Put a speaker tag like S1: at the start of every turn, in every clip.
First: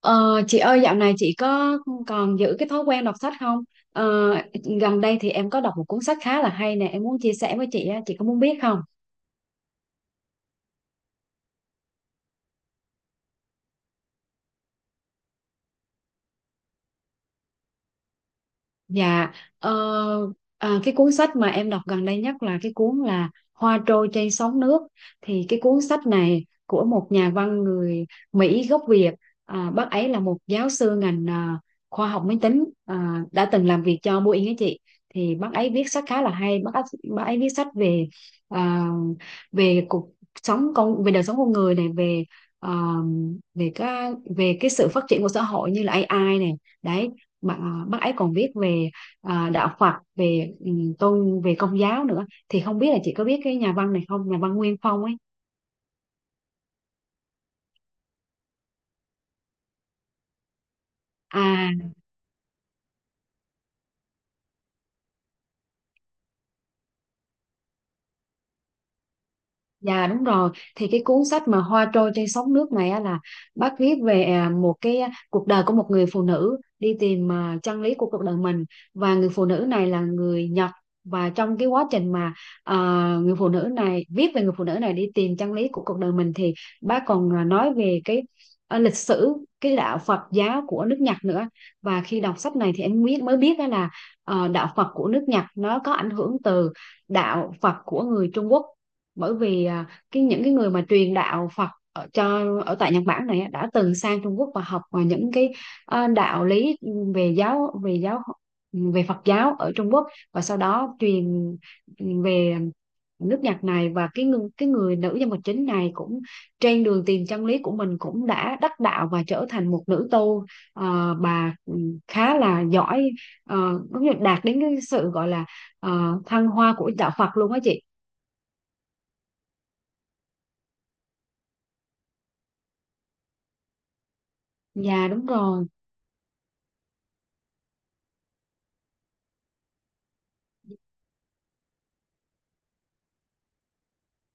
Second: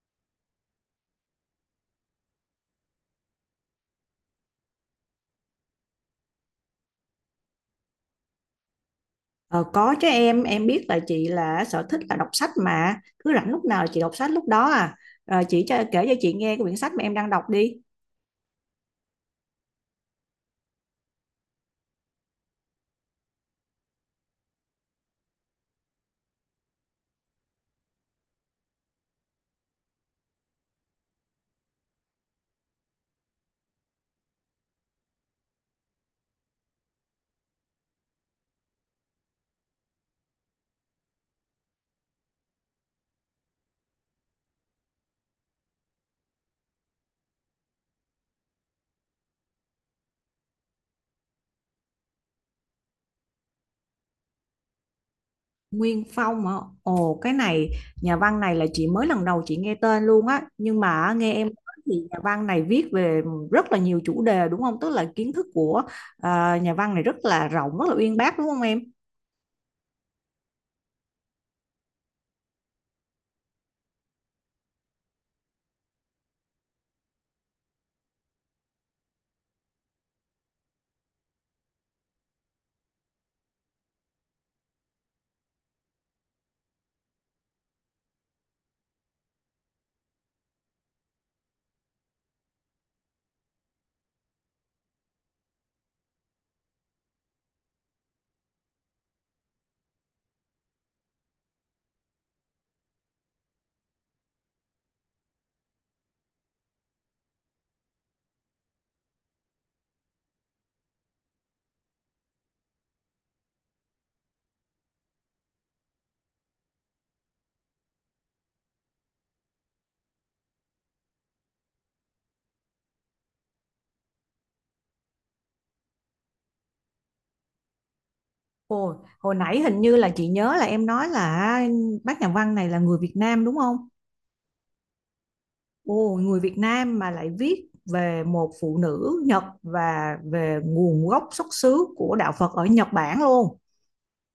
S1: Ờ, chị ơi dạo này chị có còn giữ cái thói quen đọc sách không? Ờ, gần đây thì em có đọc một cuốn sách khá là hay nè, em muốn chia sẻ với chị á, chị có muốn biết không?
S2: Ờ, có chứ em biết là chị là sở thích là đọc sách mà cứ rảnh lúc nào là chị đọc sách lúc đó à. Ờ, chị cho kể cho chị nghe cái quyển sách mà em đang đọc đi.
S1: Dạ, ờ, cái cuốn sách mà em đọc gần đây nhất là cái cuốn là Hoa trôi trên sóng nước. Thì cái cuốn sách này của một nhà văn người Mỹ gốc Việt. Bác ấy là một giáo sư ngành khoa học máy tính đã từng làm việc cho Boeing ấy chị. Thì bác ấy viết sách khá là hay. Bác ấy viết sách về à, về cuộc sống con về đời sống con người này, về à, về cái sự phát triển của xã hội như là AI này. Đấy mà bác ấy còn viết về đạo Phật về ừ, tôn về công giáo nữa, thì không biết là chị có biết cái nhà văn này không, nhà văn Nguyên Phong ấy.
S2: Nguyên Phong hả? Ồ, cái này nhà văn này là chị mới lần đầu chị nghe tên luôn á, nhưng mà nghe em nói
S1: à
S2: thì nhà văn này viết về rất là nhiều chủ đề đúng không, tức là kiến thức của nhà văn này rất là rộng, rất là uyên bác, đúng không em?
S1: Dạ đúng rồi, thì cái cuốn sách mà Hoa trôi trên sóng nước này á là bác viết về cuộc đời của một người phụ nữ đi tìm chân lý của cuộc đời mình, và người phụ nữ này là người Nhật. Và trong cái quá trình mà à, người phụ nữ này đi tìm chân lý của cuộc đời mình thì bác còn nói về lịch sử cái đạo Phật giáo của nước Nhật nữa. Và khi đọc sách này thì em mới biết đó là, đạo Phật của nước Nhật nó có ảnh hưởng từ đạo Phật của người Trung Quốc, bởi vì à, cái những cái người mà truyền đạo Phật ở cho ở tại Nhật Bản này á, đã từng sang Trung Quốc và học đạo lý, về giáo về giáo về Phật giáo ở Trung Quốc và sau đó truyền về nước Nhật này. Và cái người nữ nhân vật chính này cũng trên đường tìm chân lý của mình cũng đã đắc đạo và trở thành một nữ tu, bà khá là giỏi, ờ, cũng như đạt đến cái sự gọi là thăng hoa của đạo Phật luôn á chị.
S2: Ồ, hồi nãy hình như là chị nhớ là em nói là bác nhà văn này là người Việt Nam đúng không?
S1: dạ đúng rồi
S2: Ồ, người Việt Nam mà lại viết về một phụ nữ Nhật và về nguồn gốc xuất xứ của đạo Phật ở Nhật Bản luôn.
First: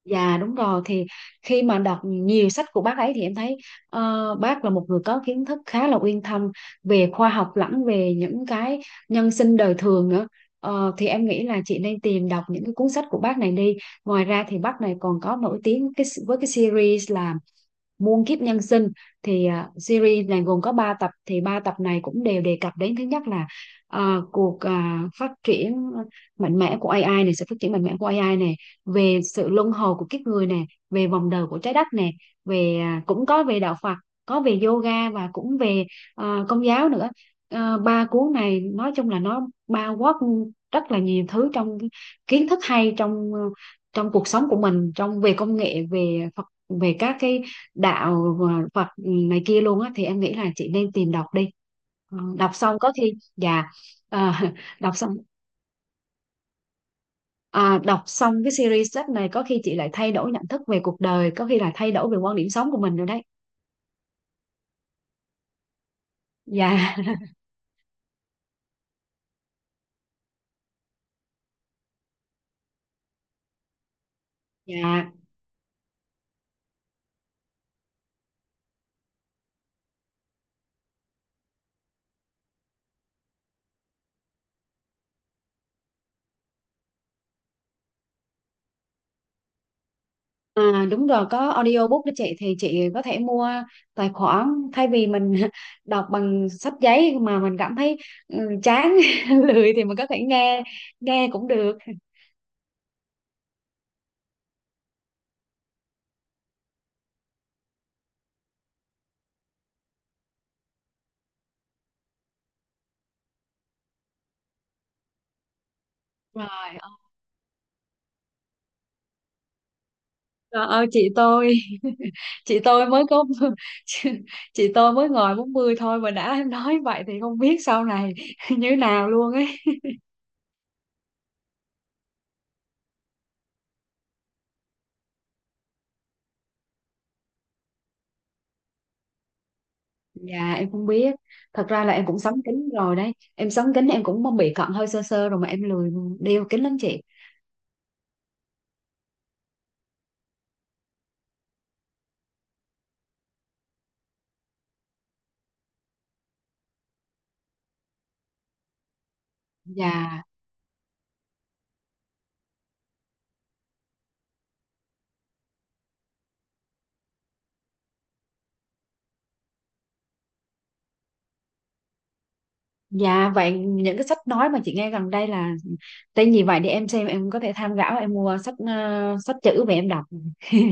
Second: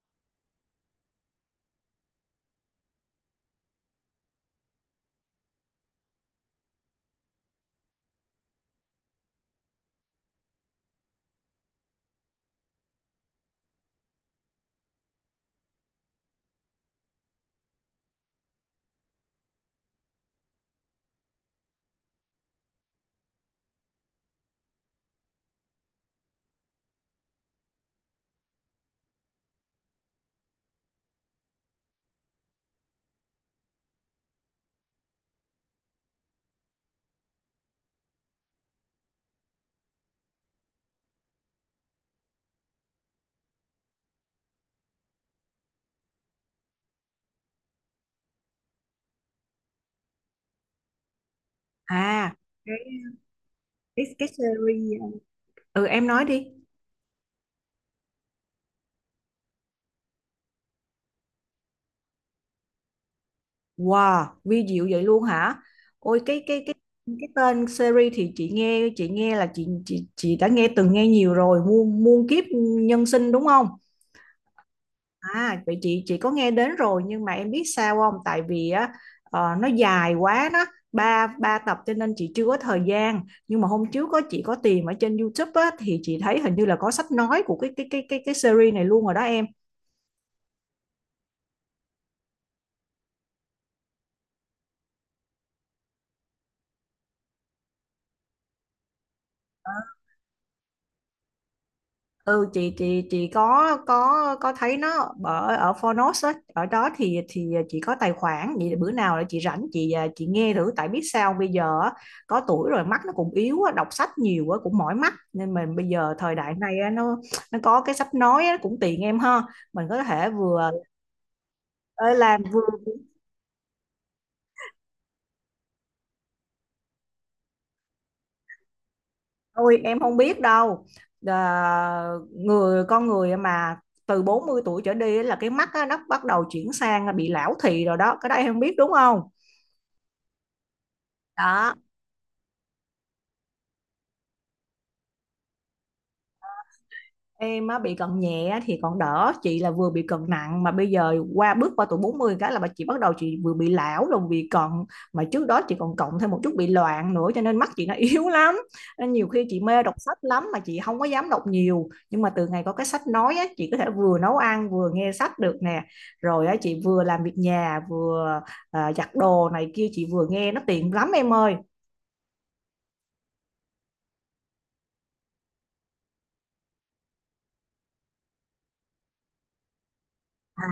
S1: Dạ đúng rồi, thì khi mà đọc nhiều sách của bác ấy thì em thấy bác là một người có kiến thức khá là uyên thâm về khoa học lẫn về những cái nhân sinh đời thường nữa. Thì em nghĩ là chị nên tìm đọc những cái cuốn sách của bác này đi. Ngoài ra thì bác này còn có nổi tiếng cái, với cái series là Muôn kiếp nhân sinh. Thì series này gồm có 3 tập, thì 3 tập này cũng đều đề cập đến thứ nhất là phát triển mạnh mẽ của AI này, sự phát triển mạnh mẽ của AI này, về sự luân hồi của kiếp người này, về vòng đời của trái đất này, về cũng có về đạo Phật, có về yoga, và cũng về công giáo nữa. À, 3 cuốn này nói chung là nó bao quát rất là nhiều thứ trong kiến thức hay trong trong cuộc sống của mình, trong về công nghệ, về Phật, về các cái Phật này kia luôn á, thì em nghĩ là chị nên tìm đọc đi. Ờ,
S2: À,
S1: đọc xong có
S2: cái
S1: khi dạ ờ, đọc
S2: series,
S1: xong
S2: ừ, em nói đi.
S1: đọc xong cái series sách này có khi chị lại thay đổi nhận thức về cuộc đời, có khi là thay đổi về quan điểm sống của mình rồi đấy.
S2: Wow, vi diệu vậy luôn hả? Ôi, cái
S1: Dạ
S2: tên series thì chị nghe, là chị đã từng nghe nhiều rồi, muôn muôn kiếp nhân sinh đúng không?
S1: dạ
S2: À, vậy chị có nghe đến rồi, nhưng mà em biết sao không? Tại vì á, ờ, nó dài quá đó, ba ba tập cho nên chị chưa có thời gian. Nhưng mà hôm trước chị có tìm ở trên YouTube á thì chị thấy hình như là có sách nói của cái series này luôn rồi đó em.
S1: đúng rồi, có audiobook đó chị, thì chị có thể mua tài khoản, thay vì mình đọc bằng sách giấy mà mình cảm thấy ừ, chán lười thì mình có thể nghe nghe cũng được.
S2: Ừ, chị có thấy nó ở ở phonos á, ở đó thì chị có tài khoản, vậy bữa nào là chị rảnh chị nghe thử. Tại biết sao bây giờ á, có tuổi rồi mắt nó cũng yếu á, đọc sách nhiều á cũng mỏi mắt, nên mình bây giờ thời
S1: Rồi
S2: đại này á, nó có cái sách nói á, cũng tiện em ha. Mình có thể
S1: Trời
S2: vừa
S1: ơi chị tôi
S2: ờ, làm
S1: chị
S2: vừa
S1: tôi mới có chị, chị tôi mới ngồi 40 thôi mà đã em nói vậy thì không biết sau này như thế nào luôn ấy.
S2: thôi em không biết đâu. à, Người con người mà từ 40 tuổi trở đi á là cái mắt á, nó bắt đầu chuyển sang bị lão thị rồi đó, cái đó em không biết đúng không?
S1: Dạ em không biết. Thật
S2: Đó
S1: ra là em cũng sắm kính rồi đấy, em sắm kính, em cũng bị cận hơi sơ sơ rồi mà em lười đeo kính lắm chị.
S2: em á, bị cận nhẹ thì còn đỡ, chị là vừa bị cận nặng mà bây giờ bước qua tuổi 40 cái là bà chị bắt đầu, chị vừa bị lão rồi bị cận, mà trước đó chị còn cộng thêm một chút bị loạn nữa cho nên mắt chị nó yếu lắm. Nên nhiều khi chị mê đọc sách
S1: Dạ
S2: lắm mà chị không có dám đọc nhiều, nhưng mà từ ngày có cái sách nói á chị có thể vừa nấu ăn vừa nghe sách được nè. Rồi á, chị vừa làm việc nhà vừa giặt đồ này kia, chị vừa nghe, nó tiện lắm em ơi.
S1: dạ Vậy những cái sách nói mà chị nghe gần đây là tên gì vậy, để em xem em có thể tham khảo, em mua sách sách chữ về em đọc.
S2: À,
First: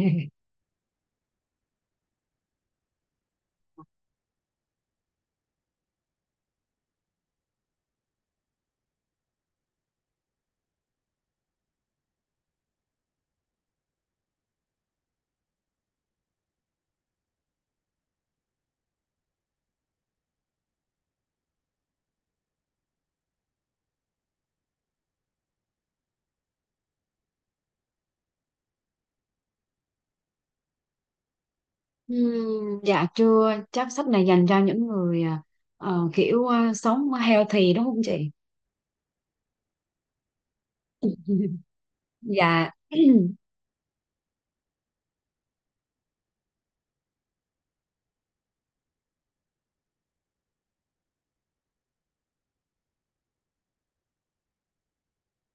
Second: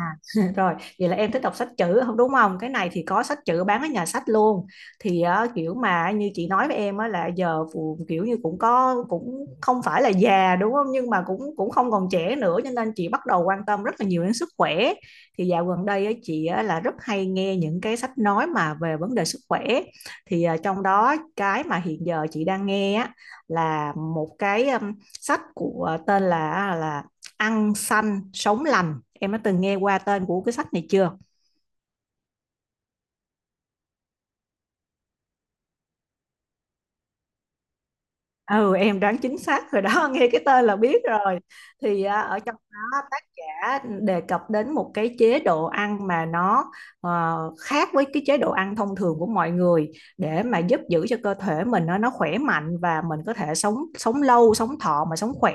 S2: rồi, vậy là em thích đọc sách chữ không đúng không? Cái này thì có sách chữ bán ở nhà sách luôn. Thì kiểu mà như chị nói với em á là giờ kiểu như cũng có, cũng không phải là già đúng không? Nhưng mà cũng cũng không còn trẻ nữa, cho nên chị bắt đầu quan tâm rất là nhiều đến sức khỏe. Thì dạo gần đây á, chị á, là rất hay nghe những cái sách nói mà về vấn đề sức khỏe. Thì trong đó cái mà hiện giờ chị đang nghe á là một cái sách của tên là là ăn xanh sống lành, em đã từng nghe qua tên của cái sách này chưa?
S1: Dạ chưa, chắc sách này dành cho những người sống healthy đúng không chị.
S2: Ừ, em đoán chính xác rồi đó, nghe cái tên là biết rồi. Thì ở trong
S1: dạ
S2: đó tác giả đề cập đến một cái chế độ ăn mà nó khác với cái chế độ ăn thông thường của mọi người, để mà giúp giữ cho cơ thể mình nó khỏe mạnh và mình có thể sống sống lâu sống thọ mà sống khỏe,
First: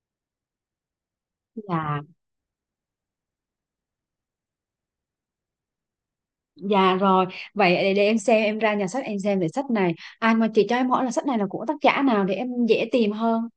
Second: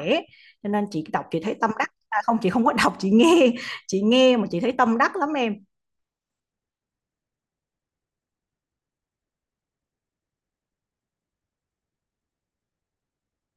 S2: cho nên chị đọc chị thấy tâm đắc.
S1: dạ
S2: À, không, chị không có đọc, chị nghe, chị nghe mà chị thấy tâm đắc lắm em.
S1: dạ rồi Vậy để em xem em ra nhà sách em xem về sách này, ai mà chị cho em hỏi là sách này là của tác giả nào để em dễ tìm hơn.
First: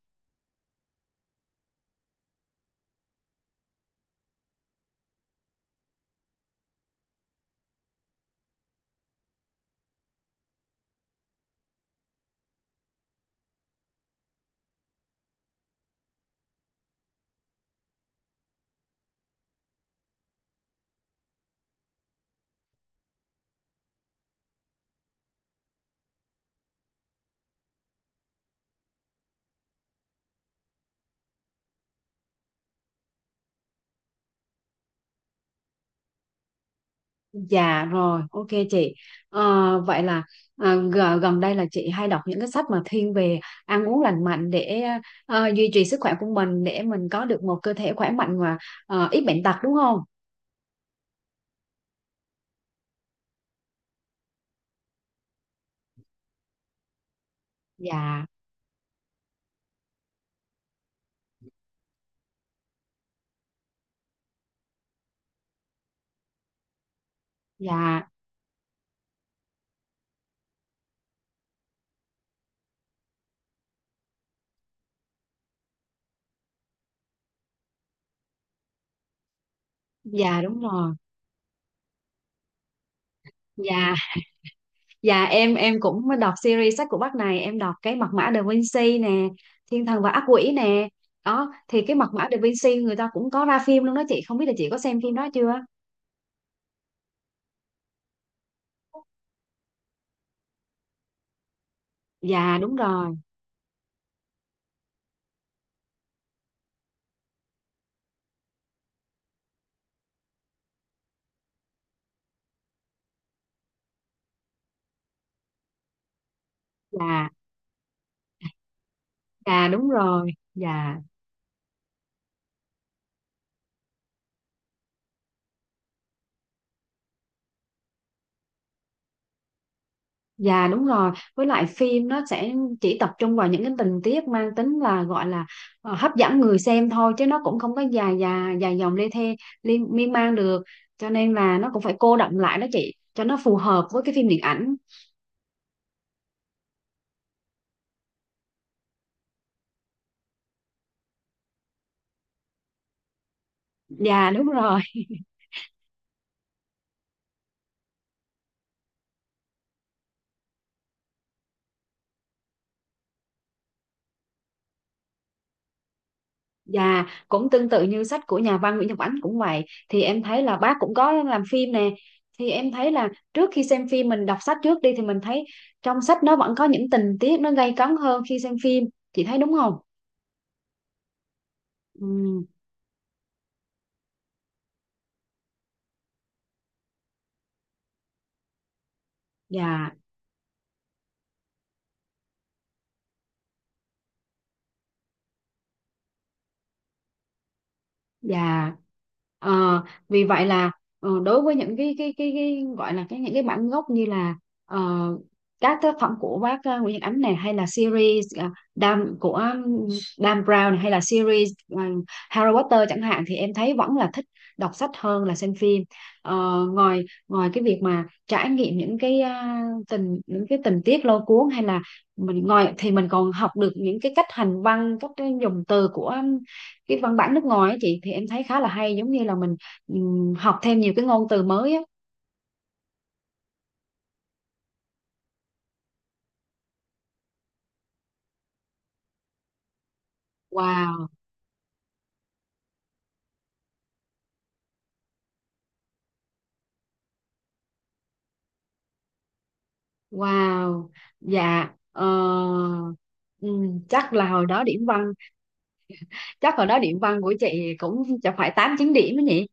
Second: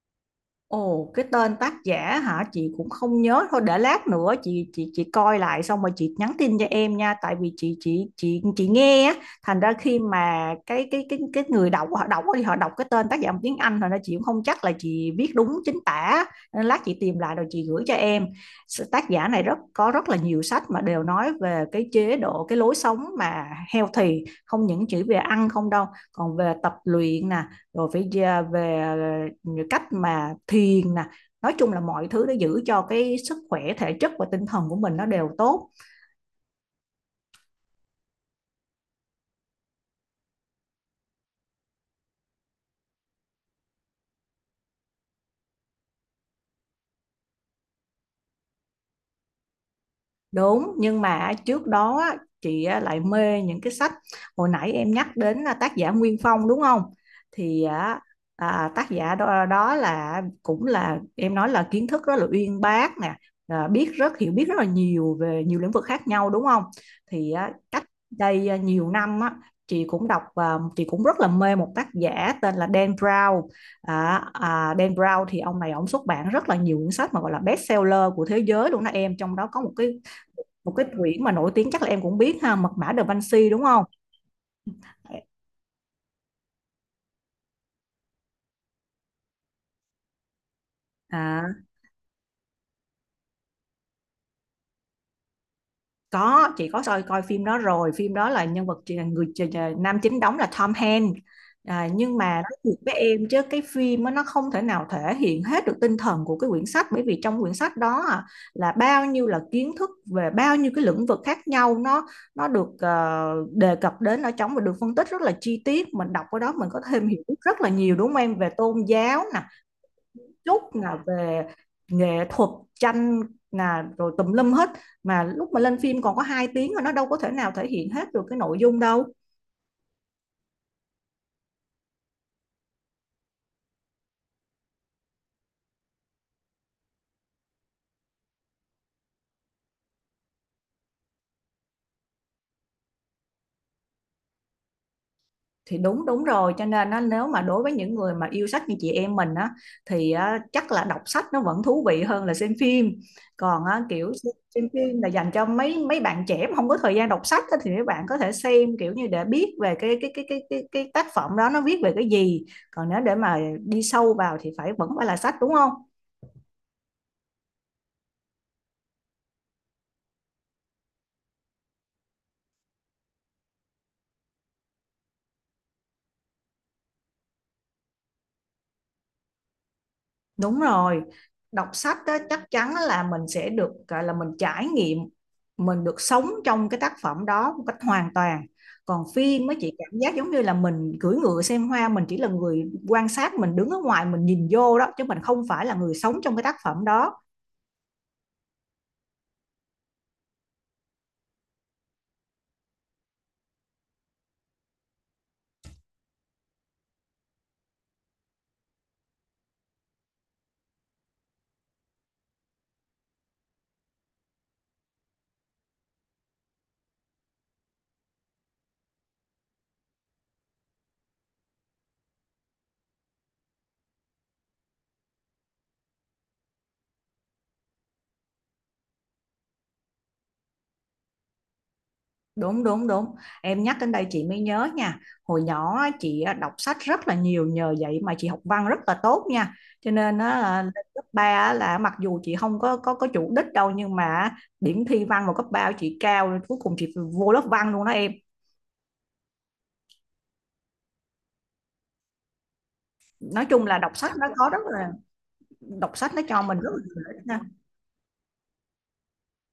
S2: Ồ, cái tên tác giả hả, chị cũng không nhớ, thôi để lát nữa chị coi lại xong rồi chị nhắn tin cho em nha. Tại vì chị nghe á, thành ra khi mà cái người đọc họ đọc thì họ đọc cái tên tác giả bằng tiếng Anh, thành ra chị cũng không chắc là chị viết đúng chính tả, nên lát chị tìm lại rồi chị gửi cho em. Tác giả này rất là nhiều sách mà đều nói về cái chế độ, cái lối sống mà healthy, không những chỉ về ăn không đâu, còn về tập luyện nè, rồi phải về cách mà thiền nè, nói chung là mọi thứ để giữ cho cái sức khỏe thể chất và tinh thần của mình nó đều tốt.
S1: Dạ rồi, ok chị. Vậy là gần đây là chị hay đọc những cái sách mà thiên về ăn uống lành mạnh để duy trì sức khỏe của mình, để mình có được một cơ thể khỏe mạnh và ít bệnh tật đúng không.
S2: Đúng, nhưng mà trước đó á, chị á, lại mê những cái sách hồi nãy em nhắc đến, là tác giả Nguyên Phong đúng không? Thì á,
S1: Dạ
S2: tác giả đó, đó cũng là em nói là kiến thức rất là uyên bác nè, biết rất hiểu biết rất là nhiều về nhiều lĩnh vực khác nhau đúng không? Thì á, cách
S1: dạ
S2: đây nhiều năm á, chị cũng rất là mê một tác giả tên là Dan Brown. À, Dan Brown thì ông này ông xuất bản rất là nhiều cuốn sách mà gọi là best seller của thế giới luôn đó em, trong đó có
S1: dạ đúng
S2: một cái
S1: rồi
S2: quyển mà nổi tiếng chắc là em cũng biết ha, mật mã Da Vinci đúng không?
S1: dạ Dạ em cũng mới đọc series sách của bác này, em đọc cái Mật mã Da Vinci nè, Thiên thần và ác quỷ nè. Đó
S2: à
S1: thì cái Mật mã Da Vinci người ta cũng có ra phim luôn đó chị, không biết là chị có xem phim đó chưa.
S2: có, chị có coi coi phim đó rồi, phim đó là nhân vật người nam chính đóng là Tom Hanks. Nhưng mà nói
S1: Dạ
S2: thiệt
S1: đúng
S2: với
S1: rồi
S2: em chứ cái phim á, nó không thể nào thể hiện hết được tinh thần của cái quyển sách, bởi vì trong quyển sách đó là bao nhiêu là kiến thức về bao nhiêu cái lĩnh vực khác nhau, nó được đề cập đến ở trong và được phân tích rất là chi tiết, mình đọc ở đó mình có thêm hiểu
S1: dạ
S2: biết rất là nhiều đúng không em, về tôn giáo nè,
S1: dạ đúng rồi
S2: chút
S1: dạ
S2: là về nghệ thuật, tranh, là rồi tùm lum hết, mà lúc mà lên phim còn có 2 tiếng mà nó đâu có thể nào thể hiện hết được cái nội dung đâu.
S1: Dạ đúng rồi, với lại phim nó sẽ chỉ tập trung vào những cái tình tiết mang tính là gọi là hấp dẫn người xem thôi, chứ nó cũng không có dài dài dài dòng lê thê liên miên man được. Cho nên là nó cũng phải cô đọng lại đó chị cho nó phù hợp với cái phim điện ảnh.
S2: Thì đúng, đúng rồi, cho nên á, nếu mà đối với những người mà yêu sách như chị em mình á, thì á, chắc là đọc sách nó vẫn thú vị hơn là xem phim. Còn á, kiểu
S1: Dạ đúng
S2: xem
S1: rồi.
S2: phim là dành cho mấy mấy bạn trẻ mà không có thời gian đọc sách á, thì mấy bạn có thể xem kiểu như để biết về cái tác phẩm đó nó viết về cái gì, còn nếu để mà đi sâu vào thì vẫn phải là sách đúng không?
S1: Dạ cũng tương tự như sách của nhà văn Nguyễn Nhật Ánh cũng vậy, thì em thấy là bác cũng có làm phim nè. Thì em thấy là trước khi xem phim mình đọc sách trước đi thì mình thấy trong sách nó vẫn có những tình tiết nó gay cấn hơn khi xem phim. Chị thấy đúng không?
S2: Đúng rồi, đọc sách đó,
S1: Ừ.
S2: chắc chắn là mình sẽ được gọi là mình trải nghiệm, mình được sống trong cái tác phẩm đó một cách hoàn toàn. Còn phim mới chỉ
S1: dạ
S2: cảm giác giống như là mình cưỡi ngựa xem hoa, mình chỉ là người quan sát, mình đứng ở ngoài mình nhìn vô đó chứ mình không phải là người sống trong cái tác phẩm đó.
S1: dạ Ờ, vì vậy là đối với những cái gọi là cái những cái bản gốc như là, ờ, các tác phẩm của bác Nguyễn Nhật Ánh này, hay là series Dan Brown này, hay là series Harry Potter chẳng hạn, thì em thấy vẫn là thích đọc sách hơn là xem phim. Ờ, ngoài ngoài cái việc mà trải nghiệm những cái à, tình những cái tình tiết lôi cuốn hay là mình ngồi, thì mình còn học được những cái cách hành văn, cách dùng từ của cái văn bản nước ngoài ấy chị, thì em thấy khá là hay, giống như là mình học thêm nhiều cái ngôn từ mới á.
S2: Đúng, đúng, đúng, em nhắc đến đây chị mới nhớ nha, hồi nhỏ á, chị đọc sách rất là nhiều, nhờ vậy mà chị học văn rất là tốt nha, cho nên á, là lên cấp
S1: Wow
S2: 3 là mặc dù chị không có chủ đích đâu nhưng mà điểm thi văn vào cấp 3 của chị cao, rồi cuối cùng chị vô lớp văn luôn đó em.
S1: wow dạ
S2: Nói chung là
S1: chắc là hồi đó điểm văn,
S2: đọc sách nó cho
S1: chắc
S2: mình
S1: hồi
S2: rất
S1: đó
S2: là
S1: điểm
S2: nhiều lợi
S1: văn
S2: ích
S1: của
S2: ha.
S1: chị cũng chẳng phải tám chín điểm đó nhỉ.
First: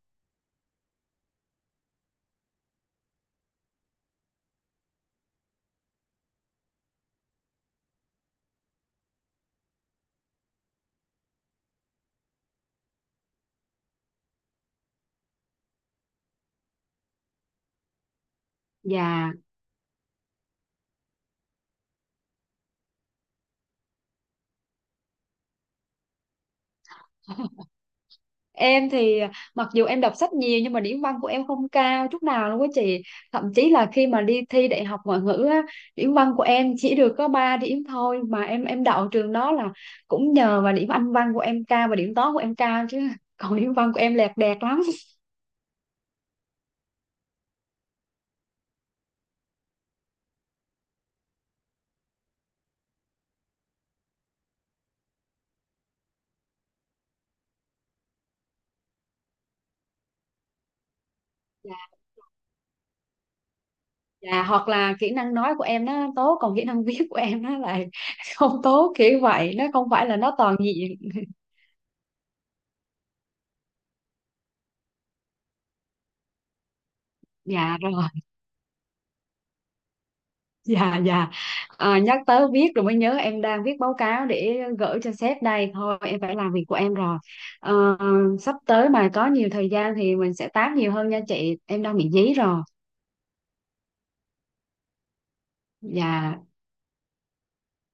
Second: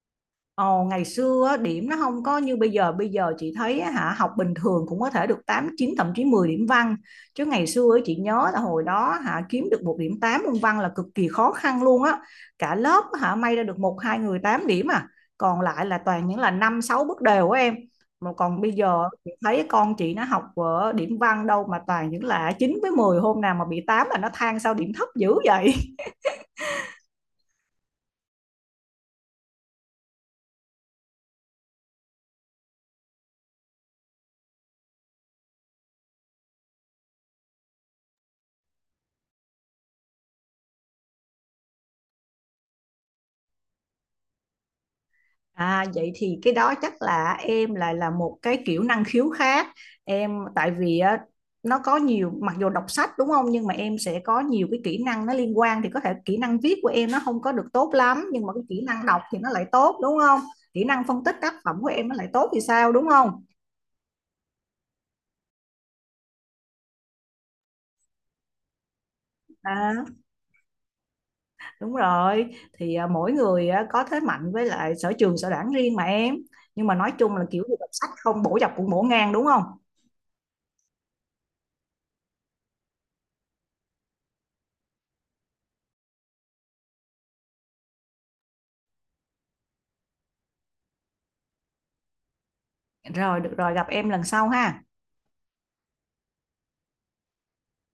S2: Ồ, ngày xưa điểm nó không có như bây giờ, bây giờ chị thấy á, hả, học bình thường cũng có thể được 8, 9, thậm chí 10 điểm văn, chứ ngày xưa chị nhớ là hồi đó hả, kiếm được một điểm 8 môn văn là cực kỳ khó khăn luôn á, cả lớp hả may ra được 1, 2 người 8 điểm à, còn lại là toàn những là 5, 6 bước đều á em, mà còn bây giờ chị
S1: Dạ
S2: thấy con chị nó học ở điểm văn đâu mà toàn những là 9 với 10, hôm nào mà bị 8 là nó than sao điểm thấp dữ vậy.
S1: Em thì mặc dù em đọc sách nhiều nhưng mà điểm văn của em không cao chút nào luôn á chị. Thậm chí là khi mà đi thi đại học ngoại ngữ á, điểm văn của em chỉ được có 3 điểm thôi, mà em đậu trường đó là cũng nhờ vào điểm Anh văn của em cao và điểm toán của em cao chứ. Còn điểm văn của em lẹt đẹt lắm.
S2: À, vậy thì cái đó chắc là em lại là một cái kiểu năng khiếu khác. Em tại vì á, nó có nhiều, mặc dù đọc sách đúng không, nhưng mà em sẽ có nhiều cái kỹ năng nó liên quan, thì có thể kỹ năng viết của em nó không có được tốt lắm nhưng mà cái kỹ năng đọc thì nó lại tốt đúng không? Kỹ năng phân tích tác phẩm
S1: Dạ,
S2: của em nó lại tốt thì sao đúng không?
S1: dạ, hoặc là kỹ năng nói của em nó tốt còn kỹ năng viết của em nó lại không tốt kiểu vậy, nó không
S2: À,
S1: phải là nó toàn diện.
S2: đúng rồi, thì mỗi người á, có thế mạnh với lại sở trường sở đoản riêng mà em, nhưng mà nói chung là kiểu gì
S1: Dạ
S2: đọc
S1: rồi.
S2: sách không bổ dọc cũng bổ ngang đúng không?
S1: Dạ dạ Nhắc tới viết rồi mới nhớ, em đang viết báo cáo để gửi cho sếp đây, thôi em phải làm việc của em rồi. Ờ, sắp tới mà có nhiều thời gian thì mình sẽ tám nhiều hơn nha chị, em đang bị dí rồi.
S2: Rồi được rồi, gặp em lần sau ha.
S1: Dạ